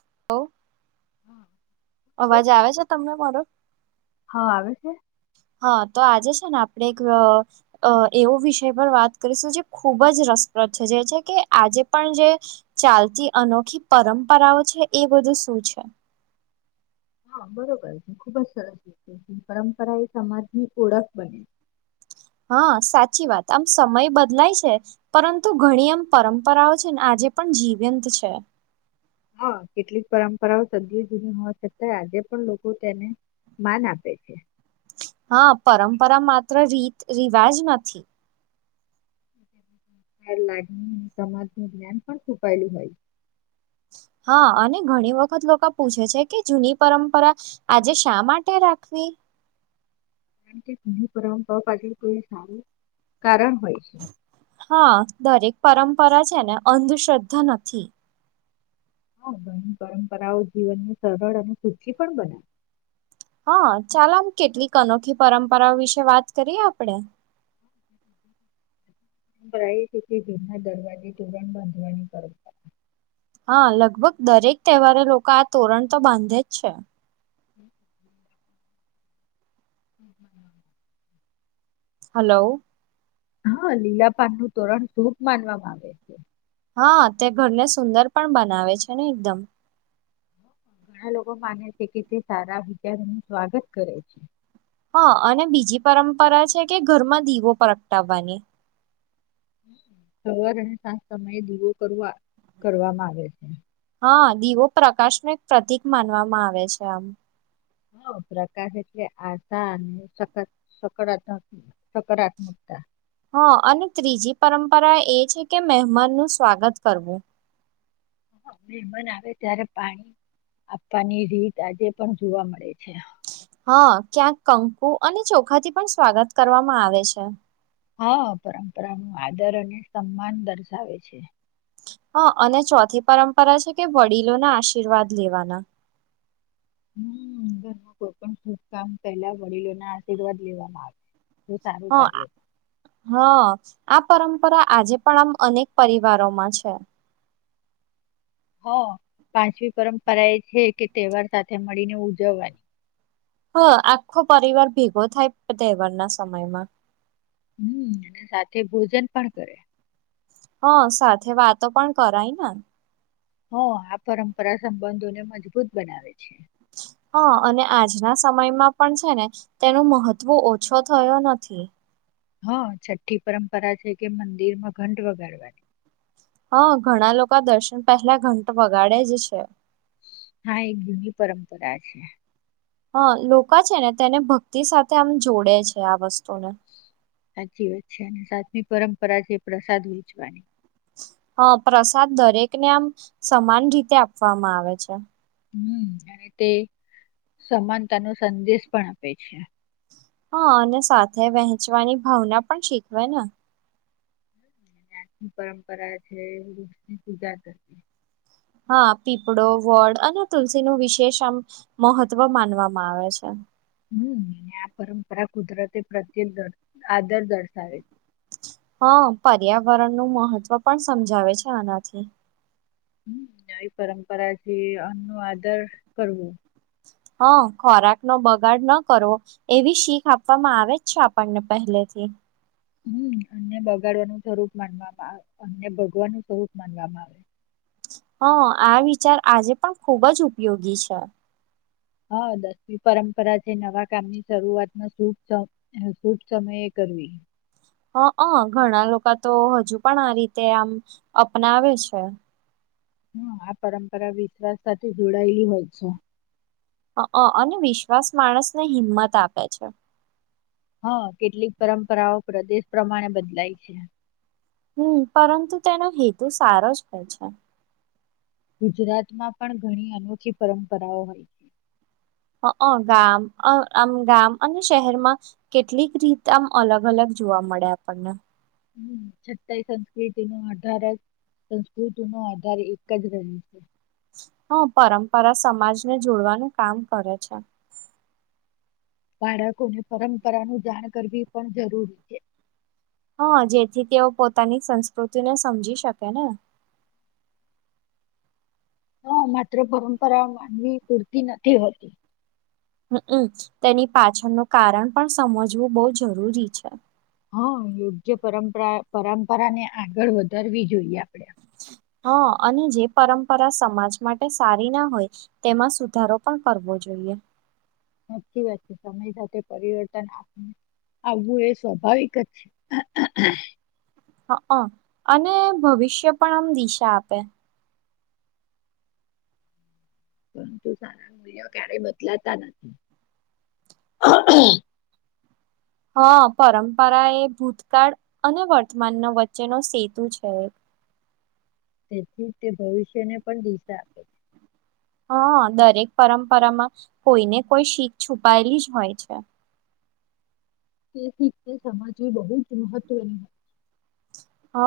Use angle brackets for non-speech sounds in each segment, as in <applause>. <unintelligible> હમ અવાજ આવે છે. તમને મારો? હા આવે છે. હા તો આજે છે ને આપણે એક એવો વિષય પર વાત કરીશું જે ખુબ જ રસપ્ર દ જે છે કે આજે પણ જે ચાલતી અનોખી પરંપરાઓ છે એ બધું અછા. હા બરોબર ખુબ જ સરસ રીતે પરંપરા એ સમાજ ની ઓળખ બને. હા સાચી વાત આમ સમય બદલાય છે. પરંતુ ઘણી આમ પરંપરાઓ છે ને આજે પણ પણ જીવ્યંત છે. હા કેટલીક પરંપરાઓ સદીદી જૂની હોવા છતાં આજે પણ લોકો તેને માન આપે છે. હા પરંપરા માત્ર રીત રિવાજ નથી. <unintelligible> સમાજ નું જ્ઞાન પણ છુપાયેલું હોય. <inaudible> હા અને ઘણી વખત લોકો પૂછે છે કે જૂની પરંપરા આજે શા માટે રાખવી? કારણ કે ઘણી પરંપરા પાછળ તો એ સારું કારણ હોય છે. હા દરેક પરંપરા છે ને અંધશ્રદ્ધા નથી. હા ઘણી પરંપરાઓ જીવનને સરળ અને સૂચી પણ બનાવે. હા ચાલ આમ કેટલીક અનોખી પરંપરાઓ વિશે વાત કરીએ આપણેે? <inaudible> પ્રાયથી થી ઘીરનાદરવાજે તોરણ બાંધવાની પરંપરા. હા લગભગ દરેક તહેવારે લોકો આ તોરણ તો બાંધે જ છે. <inaudible> <inaudible> હલો. હા લીલા પાન નું તોરણ શુભ માનવામાં આવે છે. હા તે ઘરને સુંદર પણ બનાવે છે ને એકદમ. ઘણા લોકો માને છે કે તે સારા વિચાર નું સ્વાગત કરે છે. હા અને બીજી પરંપરા છે કે ઘરમાં દીવો પ્રગટાવવાની. સવાર અને સાજ સમયે દીવો કરવ કરવામાં આવે છે. હા દીવો પ્રકાશ નું એક પ્રતિક માનવામાં આવે છે આમ. હ પ્રકાશ એટલે આશા અને સકારત્મક સકારાત્મકતા. હા અને ત્રીજી પરંપરા એ છે કે મહેમાન નું સ્વાગત કરવું. <unintelligible> મન આવે ત્યારે પાણી આપવાની રીત આજે પણ જોવા મળે છે. હા ક્યાંક કંકુ અને ચોખાથી પણ સ્વાગત કરવામાં આવે છે. હા પરંપરા નો આદર અને સન્માન દર્શાવે છે. હ અને ચોથી પરંપરા છે કે વડીલોના આશીર્વાદ લેવાના. હમ ઘરમાં કોઈ પણ ખૂબ કામ પયેલા વડીલો ના આશીર્વાદ લેવામાં આવે. તો સારું હ કાર્ય હા આ પરમ પરપરા આજે પણ આમ અનેક પરિવારોમાં છે. હ પાંચમ પરંપરા એ છે કે તહેવાર સાથે મળીને ઉજવવાની. હા આખો પરિવાર ભેગો થાય તહેવારના સમયમાં. હમ્મ અને સાથે ભોજન પણ કરે. હ સાથે વાતો પણ કરાય ને. હ આ પરંપરા સંબંધોને મજબૂત બનાવે છે. <unintelligible> હા અને આજના સમયમાં પણ છે ને તેનું મહત્વ ઓછો થયો નથી. હા છઠ્ઠી પરંપરા છે કે મંદિર માં ઘંટ વગાડવાની. હા ઘણા લોકો દર્શન પહેલા ઘંટ વગાડે જ છે. હા એક જુની પરંપરા છે. હ લોકો છે ને તેને ભક્તિ સાથે આમ જોડે છે આ વસ્તુને. સાચી વાત છે અને સાતમી પરંપરા છે પ્રસાદ વેચવાની. હ પ્રસાદ દરેકને આમ સમાન રીતે આપવામાં આવે છે. હમ્મ અને તે સમાનતાનો સંદેશ પણ આપે છે. હ અને સાથે વહેંચવાની ભાવના પણ શીખવે ને. અને આજની પરંપરા છેષની પૂજા કરતી. હા પીપળો વડ અને તુલસી નું વિશેષ આમ મહત્વ માનવામાં આવે છે. હમ્મ અને આ પરંપરા કુદરતી પ્રત્યે આદર દર્શાવે છે. હ પર્યાવરણ નું મહત્વ પણ સમજાવે છે આનાથી. હ આવી પરંપરાથી આમ નુ આદર કરવો. હ ખોરાક નો બગાડ ન કરવો એવી શીખ આપવામાં આવે જ છે આપણને પહેલે. <unintelligible> હમ્મ અને બગાડવાનું સ્વરૂપ માનવામાં આવે અને ભગવાનું સ્વરૂપ માનવામાં આવે. હા આ વિચાર આજે પણ ખુબ જ ઉપયોગી છે. હ દસમી પરંપરા છે નવા કામની શરૂઆતમાં શુભ શુભ સમયે કરવી. હ અ ઘણા લોકો તો હજુ પણ આ રીતે આમ અપનાવે છે. હમ્મ આ પરંપરા વિશ્વાસ સાથે જોડાયેલી હોય છે. અ અ અને વિશ્વાસ માણસને હિંમત આપે છે. હ કેટલીક પરંપરાઓ પ્રદેશ પ્રમાણે બદલાય છે. હમ્મ પરંતુ તેનો હેતુ સારો જ હોય છે. ગુજરાતમાં પણ ઘણી અનોખી પરંપરાઓ હોય છે. અ અ ગામ આમ ગામ અને શહેરમાં કેટલીક રીત આમ અલગ અલગ જોવા મળે આપણને. હમ્મ છતાય સંસ્કૃતિ નો આધાર જ સંસ્કૃતિ નો આધાર એક જ રહે છે. હા, પરંપરા સમાજને જોડવાનું કામ કરે છે. બાળકોને પરંપરાનું જાણ કરવી પણ જરૂરી છે. હા, જેથી તેઓ પોતાની સંસ્કૃતિને સમજી શકે ને. હા, માત્ર પરંપરા માનવી પૂરતી નથી હોતી. હમ, હમ, તેની પાછળનું કારણ પણ સમજવું બહુ જરૂરી છે. હા, યોગ્ય પરંપરા પરંપરા ને આગળ વધારવી જોઈએ. આપડે હા અને જે પરંપરા સમાજ માટે સારી ના હોય, તેમાં સુધારો પણ કરવો જોઈએ. સાચી વાત છે, સમય સાથે પરિવર્તન આપું. આવવું એ સ્વાભાવિક જ છે. અને ભવિષ્ય પણ આમ દિશા આપે. પરંતુ સારા મૂલ્ય ક્યારેય બદલાતા નથી. <inaudible> હા, પરંપરા એ ભૂતકાળ અને વર્તમાન વચ્ચેનો સેતુ છે. <unintelligible> તેથી તે ભવિષ્યને પણ દિશા આપે છે. હા, દરેક પરંપરામાં કોઈને કોઈ શીખ છુપાયેલી જ હોય છે. તે શીખ સમાજ બહુ જ મહત્વની હોય. હ,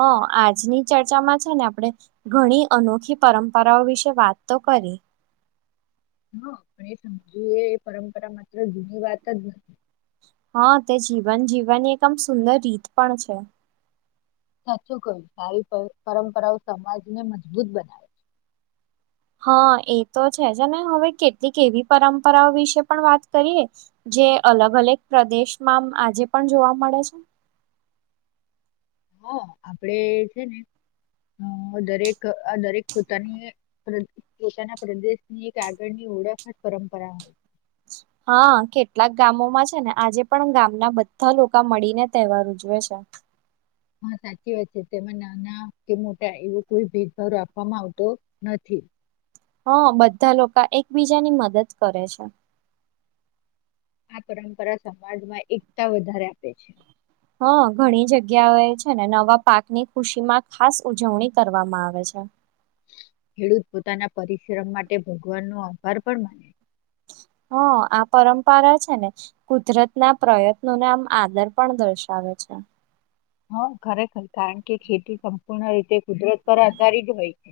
આજની ચર્ચામાં છે ને આપણેે ઘણી અનોખી પરંપરાઓ વિશે વાત તો કરી. હા, પણ એ સમજી એ પરંપરા માત્ર જૂની વાત જ નથી. હા, તે જીવન જીવવાની એક આમ સુંદર રીત પણ છે. સાચું કહ્યું, સારી પરંપરાઓ સમાજને મજબૂત બનાવે છે. હા, એ તો છે જ, અને હવે કેટલીક એવી પરંપરાઓ વિશે પણ વાત કરીએ. જે અલગ અલગ પ્રદેશમાં આજે પણ જોવા મળે છે. હા, આપડે છે ને. અ દરેક-દરેક પોતાની પોતાના પ્રદેશની એક આગળની ઓડ પરંપરા. <unintelligible> હા, કેટલાક ગામોમાં છે ને, આજે પણ ગામના બધા લોકો મળીને તહેવાર ઉજવે છે. <unintelligible> હા, સાચી વાત છે, તેમાં નાના કે મોટા એવો કોઈ ભેદભાવ આપવામાં આવતો નથી. <unintelligible> હા, બધા લોકો એકબીજાની મદદ કરે છે. આ પરંપરા સમાજમાં એકતા વધારે આપે છે. હ, ઘણી જગ્યાઓ એ છે ને, નવા પાક ની ખુશી માં ખાસ ઉજવણી કરવામાં આવે છે. હ. ખેડૂત પોતાના પરિશ્રમ માટે ભગવાનનો આભાર પણ માને. હ. હ, આ પરંપરા છે ને, કુદરત ના પ્રયત્નોને આમ આદર પણ દર્શાવે છે. અચ્છા. હા, ખરેખર, કારણ કે ખેતી સંપૂર્ણ રીતે કુદરત પર આધારિત હોય છે.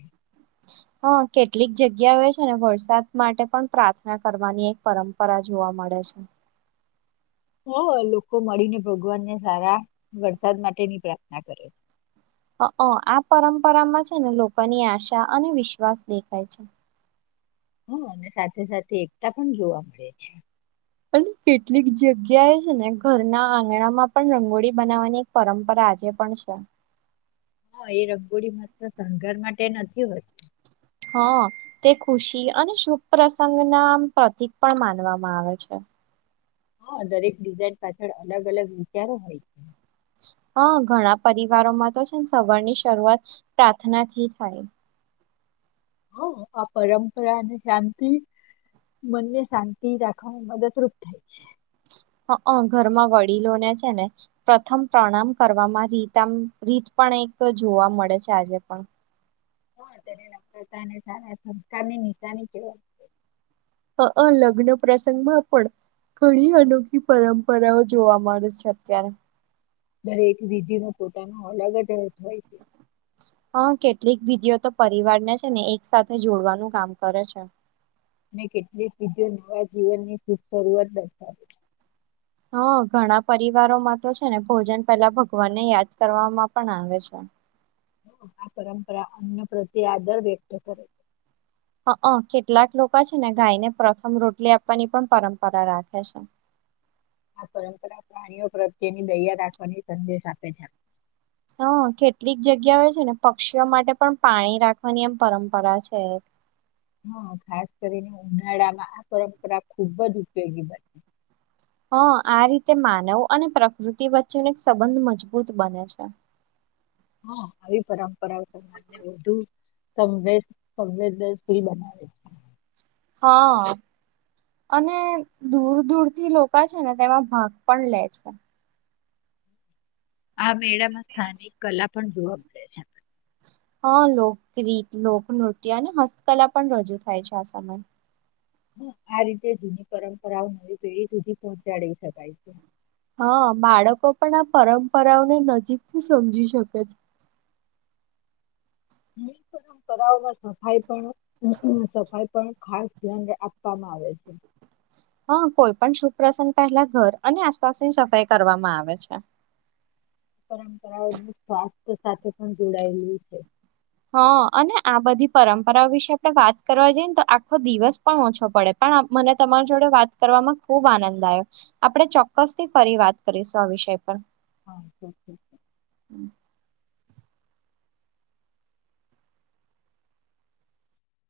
હા, કેટલીક જગ્યા હો છે ને, વરસાદ માટે પણ પ્રાર્થના કરવાની એક પરંપરા. જોવા મળે છે. હા, લોકો મળીને ભગવાનને સારા વરસાદ માટેની પ્રાર્થના કરે છે. આ પરંપરામાં છે ને, લોકોની આશા અને વિશ્વાસ દેખાય છે. હ, અને સાથે સાથે એકતા પણ જોવા મળે છે. કેટલીક જગ્યા એ છે ને, ઘરના આંગણા માં પણ રંગોળી બનાવવાની એક પરંપરા આજે. પણ છે. હા, એ રંગોળી માત્ર શણગાર માટે નથી હોતી. હ તે ખુશી અને શુભ પ્રસંગ ના પ્રતિક પણ માનવામાં આવે છે, હા દરેક ડિઝાઇન પાછળ અલગ અલગ વિચારો હોય છે. હા, ઘણા પરિવારોમાં તો છે ને સવાર ની શરૂઆત પ્રાર્થના થી થાય, હા આ પરંપરા અને શાંતિ મનને શાંતિ રાખવાવામાં મદદરૂપ થાય છે. ઘરમાં વડીલોને છે ને પ્રથમ પ્રણામ કરવામાં રીતમ રીત પણ એક જોવા મળે છે, આજે પણ હ તેને નમ્રતાને સારા સંસ્કારની નિનીશાની કેવા અ અ લગ્ન પ્રસંગમાં પણ ઘણી અનોખી પરંપરાઓ જોવા મળે છે, અત્યારે દરેક વિધિનો પોતાનો અલગ જર્ થાય છે. હા, કેટલીક વિધિઓ તો પરિવારને છે ને એક સાથે જોડવાનું કામ કરે છે. અને કેટલીક બીજો નવા જીવનની ખુબ શરૂઆત દર્શાવે, હા ઘણા પરિવારોમાં તો છે ને ભોજન પેલા ભગવાનને યાદ કરવામાં પણ આવે છે, આ પરંપરા અન્ન પ્રત્યે આદર વ્યક્ત કરે છે. હ કેટલાક લોકો છે ને ગાયને પ્રથમ રોટલી આપવાની પણ પરંપરા રાખે છે, <unintelligible> આ પરંપરા પ્રાણીઓ પ્રત્યેની દૈયા રાખવાની સંદેશ આપે છે. હા, કેટલીક જગ્યા હો છે ને પક્ષીઓ માટે પણ પાણી રાખવાની એમ પરંપરા છે. હા, ખાસ કરીને ઉનાળા માં આ પરંપરા ખુબ જ ઉપયોગી બની, હા, આ રીતે માનવ અને પ્રકૃતિ વચ્ચેને એક સંબંધ મજબૂત બને છે. હા, આવી પરંપરાઓ સમાજ ને વધુ, સં સંવેરી બનાવે છે. હા અને દૂર દૂરથી લોકો છે ને તેમાં ભાગ પણ લે છે, આ મેળામાં સ્થાનિક કલા પણ જોવા મળે છે, આપ હા લોકગીત લોકનૃત્ય અને હસ્તકલા પણ રજૂ થાય છે, આ સમયે હ આ રીતે જૂની પરંપરાઓ નવી પેઢી સુધી પહોંચાડી શકાય છે. હા બાળકો પણ આ પરંપરાઓને નજીકથી સમજી શકે છે, પણ કરાવ સફાઈ પણ સફાઈ પણ ખાસ ધ્યાન આપવામાં આવે છે, હા, કોઈ પણ શુભ પ્રસંગ પહેલા ઘર અને આસપાસની સફાઈ કરવામાં આવે છે. <inaudible> પરંપરાઓનું સ્વાસ્થ્ય સાથે પણ જોડાયેલું છે, હા અને આ બધી પરંપરાઓ વિશે આપડે વાત કરવા જઈએને તો આખો દિવસ પણ ઓછો પડે, પણ મને તમારા જોડે વાત કરવામાં ખુબ આનંદ આવ્યો આપણે ચોક્કસ થી ફરી વાત કરીશું, આશે છે પણ <unintelligible>